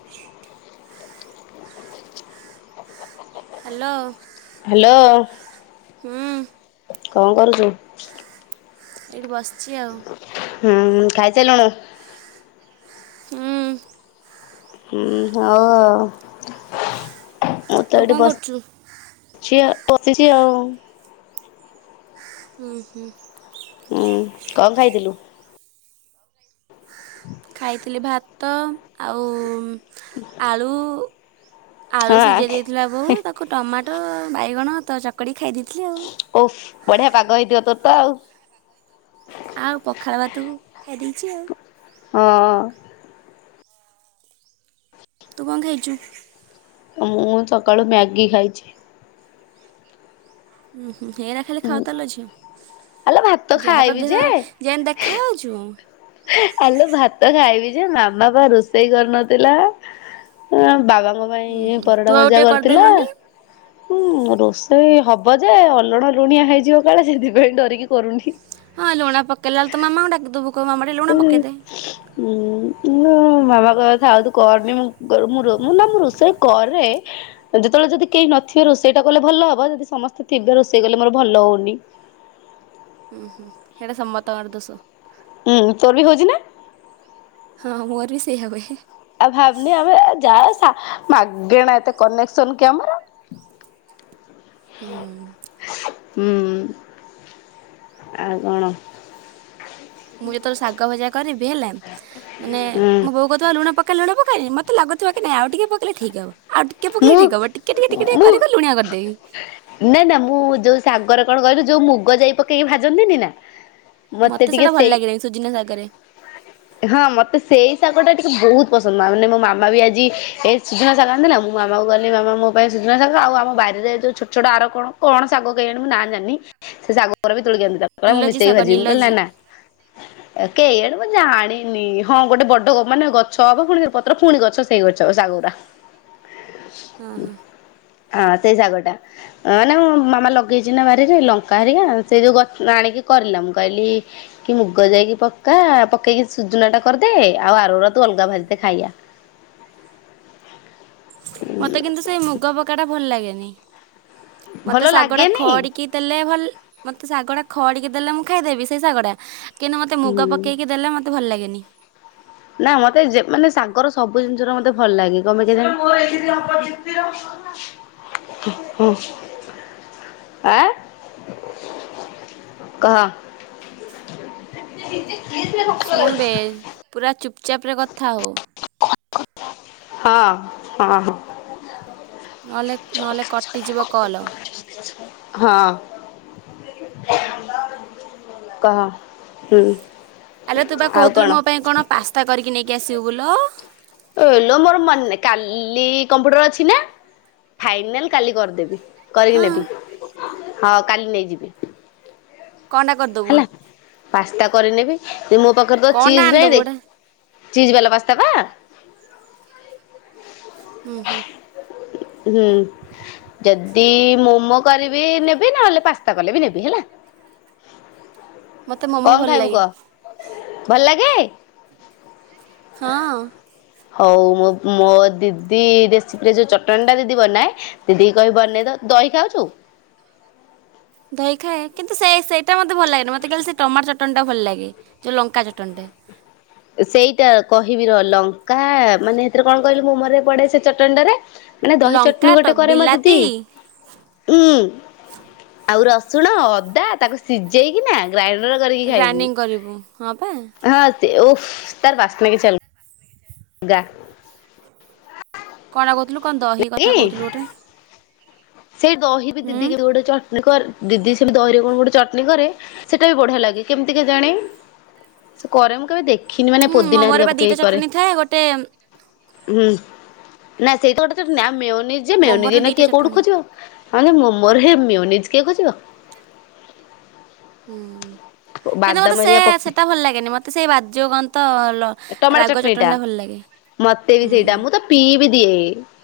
ସଁୟଟଂ କାଁ କାଁ hello. Hello. ହୁଁ। କଣ କରୁଛୁ? ଏଇଠି ବସିଛି ଆଉ। ହୁଁ, ଖାଇ ସାଇ ଲୁଣୁ? ହୁଁ। ହୁଁ, ହଉ, ଆଉ ମୁଁ ତୁ ତ କଣ ଏଠି ବସ କରୁଛୁ ସି ପଶିଛି ଆଉ। ହୁଁ ହୁଁ। ଉୁଁ, କଣ ଖାଇଥିଲୁ? ଖାଇଥିଲି, ଭାତ ଆଉ ଆଳୁ ଆଳୁ ସିଝେଇ ହଁ ଦେଇଥିଲା ବୋଉ। ତାକୁ ଟମାଟୋ ବାଇଗଣ ତ ଚକଡି ଖାଇ ଦେଇଥିଲି। ଆଉ ଓଃ, ବଢିଆ ପାଗ ହେଇଥିବ ତୋର ତ ଆଉ। ଆଉ ପଖାଳ ଭାତକୁ ଖାଇ ଦେଇଛି ଆଉ। ହଁ। ତୁ କଣ ହେଇଛୁ? ମୁଁ ସକାଳୁ ମ୍ୟାଗି ଖାଇଛି। ହୁଁ ହୁଁ‌ ‌ହେରା ଖାଲି ଖାଉ ଥାଲୋ ଝିଅ ଆଲୋ ଭାତ ଯାହା ତ ଖାଇବି ଦେହ ଯେ ଯେନ୍ତି ଦେଖାହଉଛୁ। ଆଲୋ ଭାତ ଖାଇବି ଯେ, ମାମା ପା ରୋଷେଇ କରିନଥିଲା। ବାବାଙ୍କ ହୁଁ ପାଇଁ ହୁଁ ତୁ ପରଡା ଆଉ ଭଜା ଟିକେ କରିଥିଲା। କରିଦେଲୁନି ହୁଁ ରୋଷେଇ ହବ ଯେ ଅଲଣ ଲୁଣିଆ ହେଇଯିବ କାଳେ ସେଥିପାଇଁ ଡରିକି କରୁନି। ହଁ, ଲୁଣ ପକେଇଲାଏଳୁ ତୋ ମାମା କୁ ଡାକିଦବୁ। ହ, ହଁ। ମୋ ମାମାଙ୍କ କହିବ ଥାଉ ତୁ କରନି, ମୁଁ, ମୁଁ, ମୁଁ, ନା ମୁଁ ରୋଷେଇ କରେ। ଯେତେବେଳେ ଯଦି କେହି ନଥିବେ ରୋଷେଇ ଟା କଲେ ଭଲ ହବ। ଯଦି ସମସ୍ତେ ଥିବେ ରୋଷେଇ କଲେ ମୋର ଭଲ ହଉନି। ହୁଁ, ହୁଁ, ହେଟା ସମ୍ମତକର ଦୋସ। ହୁଁ, ତୋର୍ ବି ହେଉଚି ନା? ହଁ ହଁ, ମୋର ବି ସେଇଆ ହୁଏ। ଆଉ ଭାବନି ଆମେ ଯାହା ମାଗେଣା ଏତେ କନେକ୍ସନ କି ଆମର। [inaudible] ହୁଁ। ହୁଁ ଆଉ କଣ? ମୁଁ ଯେତେବେଳେ ଶାଗ ଭଜା କରିବି ହେଲା ମାନେ ହୁଁ ମୋ ବୋଉ କହୁଥିବ ଲୁଣ ପ ପକା ଲୁଣ ପକେଇ ମତେ ଲାଗୁଥିବ କି ନାଇ ଆଉ ଟିକେ ପକେଇଲେ ଠିକ୍ ହବ। ଆଉ ଟିକେ ମୁଁ ପକେଇଲେ ଠିକ୍ ହବ ଟିକେ ଟିକେ ଟିକେ ମୁଁ କରିକରି ଲୁଣିଆ କରିଦେବି। ନା ନା ମୁଁ ଯୋଉ ସାଗ ରେ କଣ କହିଲୁ ଯୋଉ ମୁଗ ଯାଇ ପକେଇକି ଭାଜନ୍ତିନି ନା ମତେ ଟିକେ ସେଇଟା ଭଲ ସେଇ ଲାଗେନି ସୁଜୁନା ଶାଗରେ ହଁ ମତେ ସେଇ ଶାଗ ଟା ଟିକେ ବହୁତ ପସନ୍ଦ ମା ମାନେ ମୋ ମାମା ବି ଆଜି ଏ ସଜନା ଶାଗ ଆଣିଥିଲା ମୁଁ ମାମା କହିଲି ମାମା ମୋ ପାଇଁ ସଜନା ଶାଗ ଆଉ ଆମ ବାରିରେ ଯୋଉ ଛୋ ଯୋଉଟା ଆରକ କଣ ଶାଗ କେଜାଣି ମୁଁ ନାଁ ଜାଣିନି ସେ ଶାଗ ଗୁରା ବି ତୋଳି କି ଆଣିଥିଲା। କହିଲା ମୁଁ ନିଲଜି ମିସେଇକି ଶାଗ ଭାଜିବି ମୁଁ କହିଲି ନିଲଜି ନା ନା କେହିଆଡେ ମୁଁ ଜାଣିନି ହଁ ଗୋଟେ ବଡ଼ ମାନେ ଗଛ ହବ ଫୁଣି ପତ୍ର ଫୁଣି ଗଛ ସେଇ ଗଛ ସାଗ ଗୁରା ହଁ ହଁ ହଁ ସେଇ ସାଗ ଟା,। ହଁ ନା ମୁଁ ମାମା ଲଗେଇଚି ନା ବାରିରେ ଲଙ୍କା ହେରିକା ସେଇ ଯେଉଁ ଗଛ ଆଣିକି କରିଲା ମୁଁ କହିଲି କି ମୁଗ ଯାଇକି ପକା ପକେଇକି ସୁଜୁନା ଟା କରିଦେ ଆଉ ଆର ଗୁରା ତୁ ଅଲଗା ଭାଜି ଦେ ଖାଇବା। ମୋତେ କିନ୍ତୁ ସେଇ ମୁଗ ପକାଟା ଭଲ ଲାଗେନି ମତେ ଭଲ ଶାଗ ଟା ଲାଗେନି ଖଡ଼ିକି ଦେଲେ ଭଲ-ମୋତେ ସାଗ ଟା ଖଡିକି ଦେଲେ ମୁଁ ଖାଇଦେବି ସେ ଶାଗଟା କିନ୍ତୁ ମୋତେ ମୁଗ ହୁଁ ପ ପକେଇକି ଦେଲେ ମୋତେ ଭଲ ଲାଗେନି। ନା ମତେ ଯେ-ମାନେ ଶାଗର ସବୁ ଜିନିଷ ର ମତେ ଭଲ ଲାଗେ କଣ ପାଇଁ କେଜାଣି ଆଁ। କହ? [inaudible] ଶୁଣବେ ପୁରା ଚୁପଚାପ୍ ରେ କଥା ହୋ। ହଁ ହଁ। ନହେଲେ-ନହେଲେ କଟିଯିବ କଲ୍। ହଁ। କହ ହୁଁ। ଆଲୋ ତୁ ବା ଆଉ କହୁଥିଲୁ କଣ ମୋ ପାଇଁ କଣ ପାସ୍ତା କରିକି ନେଇକି ଆସିବୁ ଲୋ? ଏଇଲୋ ମୋର ମନେ ନାଇ କାଲି କମ୍ପ୍ୟୁଟର ଅଛି ନା ଫାଇନାଲ୍ କାଲି କରିଦେବି। କରିକି ହଁ ନେବି ହଁ କାଲି ନେଇଯିବି। କଣଟା କରିଦେବୁ? ହେଲା ପାସ୍ତା କରିନେବି ମୋ ପାଖରେ ତ କ'ଣଟା ଚିଜ୍ ନାହିଁ ଆଣିଦେବୁ ଗୋଟେ ଦେଖ ଚିଜ ବାଲା ପାସ୍ତା ବା? ହୁଁ ହୁଁ। ହୁଁ। ଯଦି ମୋମୋ କରିବି ନେବି ନହେଲେ ପାସ୍ତା କଲେ ବି ନେବି ହେଲା। ମୋତେ ମୋମୋ କଣ ଭଲ ଖାଇବୁ ଲାଗେ କହ ଭଲ ଲାଗେ? ହଁ। ହୋଉ ମୋ-ମୋ ଦିଦି ରେସିପିରେ ଯୋଉ ଚଟଣିଟା ଦିଦି ବନାଏ ଦିଦି କହିବି ବନେଇ ଦବ ଦହି ଖାଉଚୁ? ଦହି ଖାଏ କିନ୍ତୁ ସେଇଟା ମୋତେ ଭଲ ଲାଗେନି ମୋତେ କାଲି ସେ ଟମାଟ ଚଟଣିଟା ଭଲ ଲାଗେ ଯେଉଁ ଲଙ୍କା ଚଟଣଟା। ସେଇଟା କହିବି ରହ ଲଙ୍କା ମାନେ ସେଥିରେ କଣ କହିଲି ମୁଁ ମୋମୋରେ ପଡେ ସେ ଚଟଣିଟାରେ ମାନେ ଦହି ଲଙ୍କା ଚଟଣି ଗୋଟେ ଟ- କରେ ମୋ ଦିଦି ବିଲାତି ଉଁ ଆଉ ରସୁଣ ଅଦା ତାକୁ ସିଝ ଯେଇକି ନା ଗ୍ରାଇଣ୍ଡର କରିକି ଖାଇବୁ। ଗ୍ରାଇଣ୍ଡିଙ୍ଗ କରିବୁ ହଁ ପା ହଁ ଓଃ ତାର ବାସ୍ନା କିଛି ଅଲ୍ ଗା କଣଟା କହୁଥିଲୁ କଣ ଦହି କଥା କହୁଥିଲୁ ଗୋଟେ? ସେଇ ଦହି ବି ହୁଁ ଦିଦି ଗୋଡ଼େ ଚ ମାନେ କୁହ ଦିଦି ସେ ଦହିରେ କଣ ଗୋଟେ ଚଟଣି କରେ ସେଇଟା ବି ବଢିଆ ଲାଗେ କେମିତି କେଜାଣି। ସେ କରେ ମୁଁ କେବେ ଦେଖିନି ମାନେ ହୁଁ ପୋଦିନା ମୋମୋରେ ହେରିକା ବା ଦୁଇଟା ପକେଇକି କରେ। ଚଟଣି ଥାଏ ଗୋଟେ ହୁଁ ନାଇଁ ସେଇ ତ ଗୋଟେ ମେଓନିଜ ମେଓନିଜ ମୋମୋରେ ନା ଦୁଇଟା କିଏ କୋଉଠି ଚଟଣି ଖୋଜିବ? ହଁ ଯେ ମୁଁ ମୋର ହେ ମିଓନିଜ୍ କିଏ ଖୋଜିବ? ହୁଁ କିନ୍ତୁ ବାଦାମ ମୋତେ ସେ ହେରିକା ପକେଇ ସେଇଟା ଭଲ ଲାଗେନି ମୋତେ ସେଇ ବାଜୁଗନ୍ତ ଟମାଟୋ ରାଗ ଚଟଣିଟା ଚଟଣୀଟା ଭଲ ଲାଗେ। ମତେ ବି ହୁଁ ସେଇଟା ମୁଁ ତ ପିଇ ବି ନି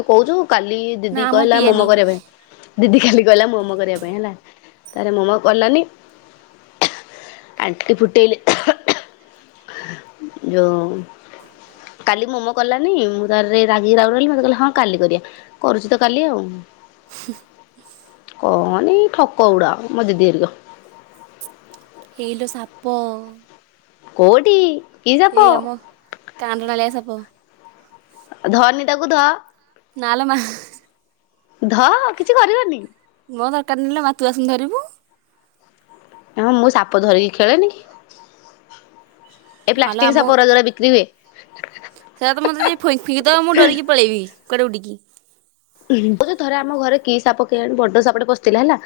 ତୁ କହୁଛୁ କାଲି ନା ଦିଦି ମୁଁ କହିଲା ପିଏନି। ମୋମ କରିବା ପାଇଁ। ଦିଦି କାଲି କହିଲା ମୋମ କରିବା ପାଇଁ ହେଲା ତାରେ ମୋମ କଲାନି। ଆଣ୍ଟି ଫୁଟେଇଲେ ଯୋଉ କାଲି ମୋମୋ କଲାନି ମୁଁ ତାହରେ ରାଗିକି ରାହୁନହଲି ମତେ କହିଲେ ହଁ କାଲି କରିବା କରୁଛି ତ କାଲି ଆଉ [inaudible] କହନି ଠକ ଗୁଡ଼ା [unintelligible] ହେଇଲୋ ସାପ। କୋଉଠି? କି ସାପ ଏଇ ଆମ କାଣ୍ଡଣାଳିଆ ସାପ। ଧନୀ ତାକୁ ଧ। ନାଲୋ ମା। ଧ କିଛି କରିବନି। ମୋ ଦରକାର ନାଇଲୋ ମା ତୁ ଆସୁନୁ ଧରିବୁ। ହଁ, ମୁଁ ସାପ ଧରିକି ଖେଳେନି। ଏ ଆଲୋ ପ୍ଲାଷ୍ଟିକ ଆମ ସାପ ଗୁରା ଯୋଉରା ବିକ୍ରି ହୁଏ। ସେଇଟା ତ ମତେ ଯେ ଫ ଫିଙ୍କି ତ ମୁଁ ଡରିକି ପଳେଇବି। କୁଆଡେ ଉଡ଼ିକି ଥରେ ଆମ ଘରେ କିଏ ସାପ କିଏ ଆଣେ ବଡ ସାପଟେ ପସିଥିଲା ହେଲା।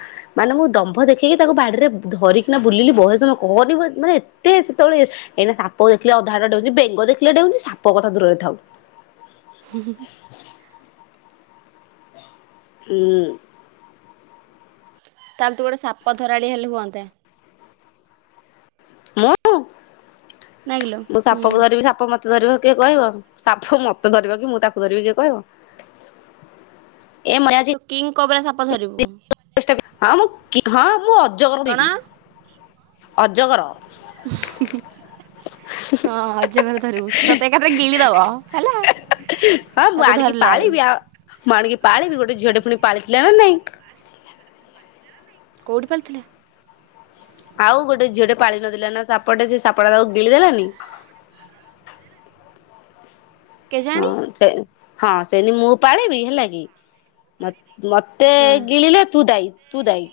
ମାନେ ମୁଁ ଦମ୍ଭ ଦେଖେଇକି ତାକୁ ବାଡିରେ ଧରିକିନା ବୁଲିଲି ବହେ ସମୟ କହନି ବ ମାନେ ଏତେ ସେତେବେଳେ ଏଇନା ସାପ ଦେଖିଲେ ଅଧାବାଟ ଡେଉଁଛି ବେଙ୍ଗ ଦେଖିଲେ ଡେଉଁଛି ସାପ କଥା ଦୂରରେ ଥାଉ। [inaudible] ହୁଁ। ତାହେଲେ ତୁ ଗୋଟେ ସାପ ଧରାଳି ହେଲେ ହୁଅନ୍ତା। ମୁଁ ନା କିଲୋ ମୁଁ ହୁଁ। ସାପକୁ ଧରିବି ସାପ ମତେ ମତେ ଧରିବ କିଏ କହିବ ସାପ ମତେ ଧରିବ କି ମୁଁ ତାକୁ ଧରିବି କିଏ କହିବ? ଏ ମତେ ଆଜି। କିଙ୍ଗ୍ କୋବ୍ରା ସାପ ଧରିବୁ। ହଁ ମୁଁ ହଁ ମୁଁ ଅଜଗର କଣ ଦେବି। ଅଜଗର। [inaudible] ହଁ ଅଜଗର ଧରିବୁ ସେ ତତେ ଏକାଥରେ ଗିଳିଦବ ହେଲା। ହଁ ମୁଁ ତାକୁ ଆଣିକି ଧରିଲା ବେଳୁ ପାଳିବିି ଆ ମୁଁ ଆଣିକି ପାଳିବି ଗୋଟେ ଝିଅଟେ ପୁଣି ପାଳିଥିଲା ନା ନାଇଁ। କୋଉଠି ପାଳିଥିଲେ? ଆଉ ଗୋଟେ ଝିଅଟେ ପାଳି ନଥିଲା ନା ସାପଟେ ସେ ସାପଟା ତାକୁ ଗିଳି ଦେଲାନି। କେଜାଣି ହଁ ସେନ୍ତି ମୁଁ ପାଳିବି ହେଲା କି ମ ମୋ ମୋତେ ହଁ ଗିଳିଲେ ତୁ ଦାଇ ତୁ ଦାଇ।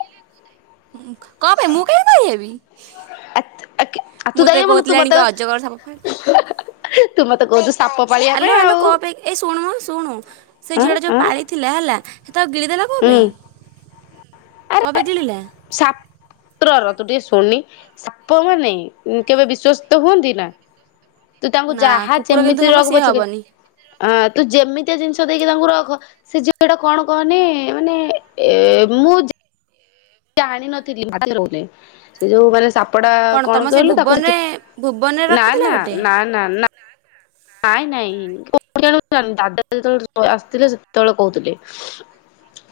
କଣବେ ମୁଁ କାଇଁ ଦାଇ ହେବି? ଆ ତୁ ମୁଁ ଦାୟୀ ତତେ ହବୁନୁ ତୁ କହୁଥିଲି ମତେ ଆଣିକି ଅଜଗର ସାପ ପାଳି ତୁ ମତେ କହୁଛୁ ସାପ ପାଳିବା ପାଇଁ ଆଲୋ ଆଲୋ ଆଉ କଣ ପାଇଁ ଏ ଶୁଣୁ ଶୁଣୁ ସେ ଆଁ ଝିଅଟା ଯୋଉ ଆଁ ପାଳି ଥିଲା ହେଲା ସେ ତାକୁ ଗିଳିଦେଲା କଣ ହୁଁ ପାଇଁ କଣ ପାଇଁ ଗିଳିଲା? ସାପ୍ରର ତୁ ଟିକେ ଶୁଣୁନି। ସାପ ମାନେ କେବେ ବିଶ୍ଵସ୍ଥ ହୁଅନ୍ତି ନା? ତୁ ତାଙ୍କୁ ନା ଯାହା କୁକୁର କିନ୍ତୁ ଯେମିତି ହବ ରଖ ସିଏ ପଛକେ ହବନି ଆ ତୁ ଯେମିତିଆ ଜିନିଷ ଦେଇକି ତାଙ୍କୁ ରଖ ସେ ଝିଅଟା କଣ କହନି ମାନେ ଏ ମୁଁ ଆଣିନଥିଲି ର ସେ ଯୋଉ ମାନେ ସା ପଟା ତମ କଣ ସେ କହିଲୁ ତାକୁ ଭୁବନରେ ଭୁବନରେ ନା ରଖିଥିଲା ନା ଗୋଟେ ନା ନା ନା। ନାଇଁ ନାଇଁ କୋ ଜ ଦାଦା ଯେତେବେଳେ ଆସିଥିଲେ ସେତେବେଳେ କହୁଥିଲେ।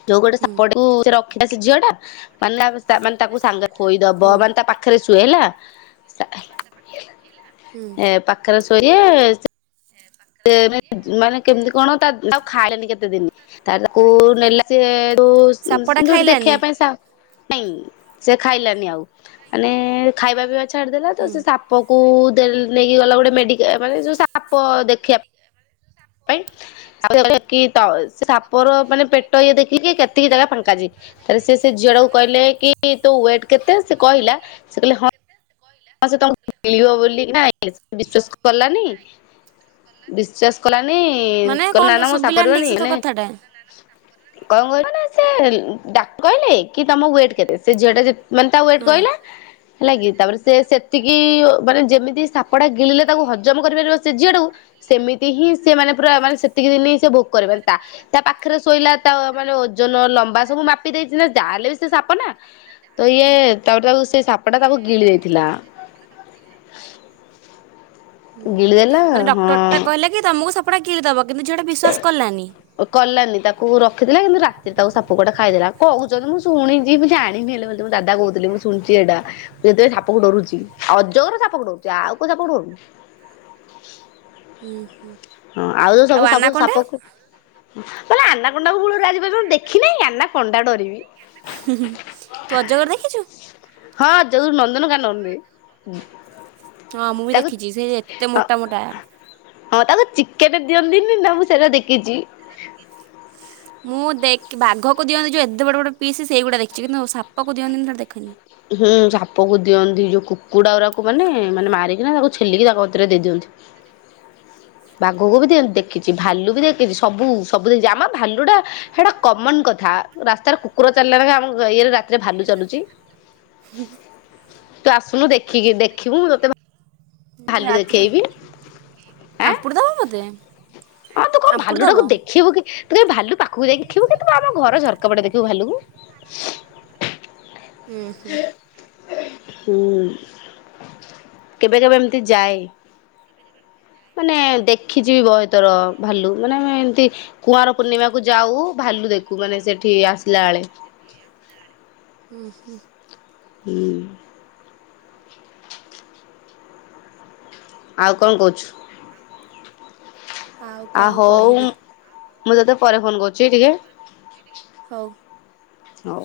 ଯୋଉ ଗୋଟେ ହୁଁ ସାପଟାକୁ ରଖିଥିଲା ସେ ଝିଅ ଟା ମାନେ ମାନେ ତାକୁ ସାଙ୍ଗ ଖୋଇଦବ ହୁଁ ମାନେ ତା ପାଖରେ ଶୁଏ ହେଲା। ହୁଁ ପାଖରେ ଶୋଇଲେ ସେ ମାନେ କେମିତି କଣ ତାକୁ ଖାଇଲାନି କେତେ ଦିନ ତ ତାକୁ ନେଲା ସ ସାପଟା ତ ଯୋଉଠି ଖାଇଲାନି? ଦେଖିବା ପାଇଁ ସା ନାଇଁ ସେ ଖାଇଲାନି ଆଉ ମାନେ ଖାଇବା ପିଇବା ଛାଡିଦେଲା ତ ହୁଁ। ସେ ସା ସାପକୁ ନେଇକି ଗଲା ଗୋଟେ ମେଡିକାଲ୍ ମାନେ ସାପ ଦେଖିବା ପାଇଁ ପାଇଁାଇ [unintelligible] ଆଉହିଲ କି ସେ ସାପର ମାନେ ପେଟ ଇଏ ଦେଖିକି କେତିକି ଜାଗା ଫାଙ୍କା ଅଛି। ହେଲେ ସେ ଝିଅଟାକୁ କହିଲେ କି ତୋ ୱେଟ୍ କେତେ ସେ କହିଲା ସେ କହିଲେ ମ ଗିଳିବ ବୋଲି ନା ବିଶ୍ଵାସ କଲାନି ବିଶ୍ଵାସ କଲାନି ମାନେ କହିଲା ନା କଣଟା ନା ମୁଁ ଶୁଭିଲାନି ଠିକ୍ ସାପାରିବାନି ସେ ତୋ ଏ କଥାଟା। କଣ କହିବ ନା ସେ ଡାକ୍ କହିଲେ କି ତମ ୱେଟ୍ କେତେ ସେ ଝିଅଟା ଯେ ମାନେ ତା ୱେଟ୍ ହଁ। କହିଲା ହେଲା କି ତାପରେ ସେ ସେତିକି ମାନେ ଯେମିତି ସାପଟା ଗିଳିଲେ ତାକୁ ହଜମ କରିପାରିବ ସେ ଝିଅଟାକୁ ସେମିତି ହିଁ ସେ ମନେ ପୁରା ମାନେ ସେତିକି ଦିନ ହିଁ ସେ ଭୋଗ କରିବେନି ତା ତା ପାଖରେ ଶୋଇଲା ତା ମାନେ ଓଜନ ଲମ୍ବା ସବୁ ମାପି ଦେଇଛି ନା ଯାହାହେଲେ ବି ସେ ସାପ ନା ତ ଇଏ ତାପରେ ତାକୁ ସେ ସାପ ଟା ତାକୁ ଗିଳି ଦେଇଛି। ଥିଲା ହୁଁ ହୁଁ ମାନେ ଡକ୍ଟର ଟା କହିଲେ କି ତମକୁ ସପଟା ଗିଳିଦେବ କିନ୍ତୁ ଝିଆଟା ବିଶ୍ଵାସ କଲାନି। କଲାନି ତାକୁ ରଖିଥିଲା କିନ୍ତୁ ରାତିରେ ତାକୁ ସାପ କୁଆଡେ ଖାଇଦେଲା କହୁଛନ୍ତି ମୁଁ ଶୁଣିଛି ମୁଁ ଜାଣିନି ହେଲେ ବୋଲି। ଦାଦା କହୁଥିଲ ମୁଁ ଶୁଣିଛି ଏଇଟା ଯେତେବେ ସାପାକୁ ଡରୁଛି ଅଜଗର ସାପକୁ ଡରୁଛି ଆଉ କୋଉ ସାଛପକୁ ଡରୁନି। ହୁଁ ହୁଁ। ହଁ ଆଉ ଯଉ ସବୁ ସାପ ସାପକୁ ଁହେ ଆନାକଣ୍ଡା କୁ ମୂଳୁରୁ ଆଜି ପର୍ଯ୍ୟନ୍ତ ଦେଖିିନହିଁ ଆନା କଣ୍ଡା ଡରିବି। ହୁଁୁଁ ତୁ ଅଜଗର ଦେଖିଛୁ? ହଁ ଯଉ ନନ୍ଦନକାନରେ। ହଁ ମୁଁ ବି ଦେଖିଚି, ସେ ଏତେ ମୋଟା ମୋଟା। ହଁ ତାକୁ ଚିକେଟ ଦିଅନ୍ତିନି ନା, ମୁଁ ସେଇଟା ଦେଖିଚି। ମୁଁ ଦେଖି ବାଘକୁ ଦିଅନ୍ତି ଯେଉଁ ଏତେ ବଡ଼ ବଡ଼ ପିସ୍ ସେଇଗୁଡ଼ା ଦେଖିଛି କିନ୍ତୁ ସାପକୁ ଦିଅନ୍ତିନି ସେଇଟା ଦେଖିନି। ହୁଁ ସାପକୁ ଦିଅନ୍ତି, ଯଉ କୁକୁଡ଼ା ଗୁଡ଼ାକୁ ମାନେ, ମାନେ ମାରିକିନା ତାକୁ ଛେଲିକି ତାକ ଅତିରେ ଦେଇ ଦିଅନ୍ତି। [unintelligible] ବାଘକୁ ବି ଦିଅନ୍ତି ଦେଖିଚି, ଭାଲୁ ବି ଦିଅନ୍ତି ଦେଖିଚି, ସବୁ ସବୁ ଦେଖିଚି, ଆମ ଭାଲୁଟା ହେଇଟା କମନ କଥା, ରାସ୍ତାରେ କୁକୁର ଚାଲିଲା ନାଖେ ଆମ ଇଏରେ ରାତିରେ ଭାଲୁ ଚାଲୁଚି। ହୁଁ ହୁଁ। ତୁ ଆସୁନୁ ଦେଖିକି ଦେଖିବୁ, ତତେ ଭା ଉଁ, ଭାଲୁ ରାତିରେ ଦେଖେଇବି। ଆଁ ଆମ୍ପୁଡ଼ି ଦବ ମତେ, ହଁ ଆମ୍ପୁଡ଼ି ଦବ। ତୁ ତାକୁ ଦେଖିବୁ କି ତୁ କାଇଁ ଭାଲୁ ପାଖକୁ ଯାଇକି ଦେଖିବୁ କି? ତୁ ପା ଆମ ଘର ଝରକା ପଟେ ଦେଖିବୁ ଭାଲୁକୁ। ହୁଁ ହୁଁ ହୁଁ, କେବେ କେବେ ଏମ୍ ତି ଯାଏ। ମାନେ ଦେଖିଚି ବି ବହେଥର ଭାଲୁ, ମାନେ ଆମେ ଏମତି କୁଆର ପୂର୍ଣ୍ଣିମା କୁ ଯାଉ, ଭାଲୁ ଦେଖୁ ମାନେ ସେଠି ଆସିଲା ବେଳେ। ହୁଁ ହୁଁ। ହୁଁ ଆଉ କଣ କହୁଛୁ? ଆଉ ଆ କ'ଣ ହଉ କହିବି ମୁଁ ତୋତେ ପରେ ଫୋନ୍ କରୁଚି ଟିକେ। ହଉ। ହଉ।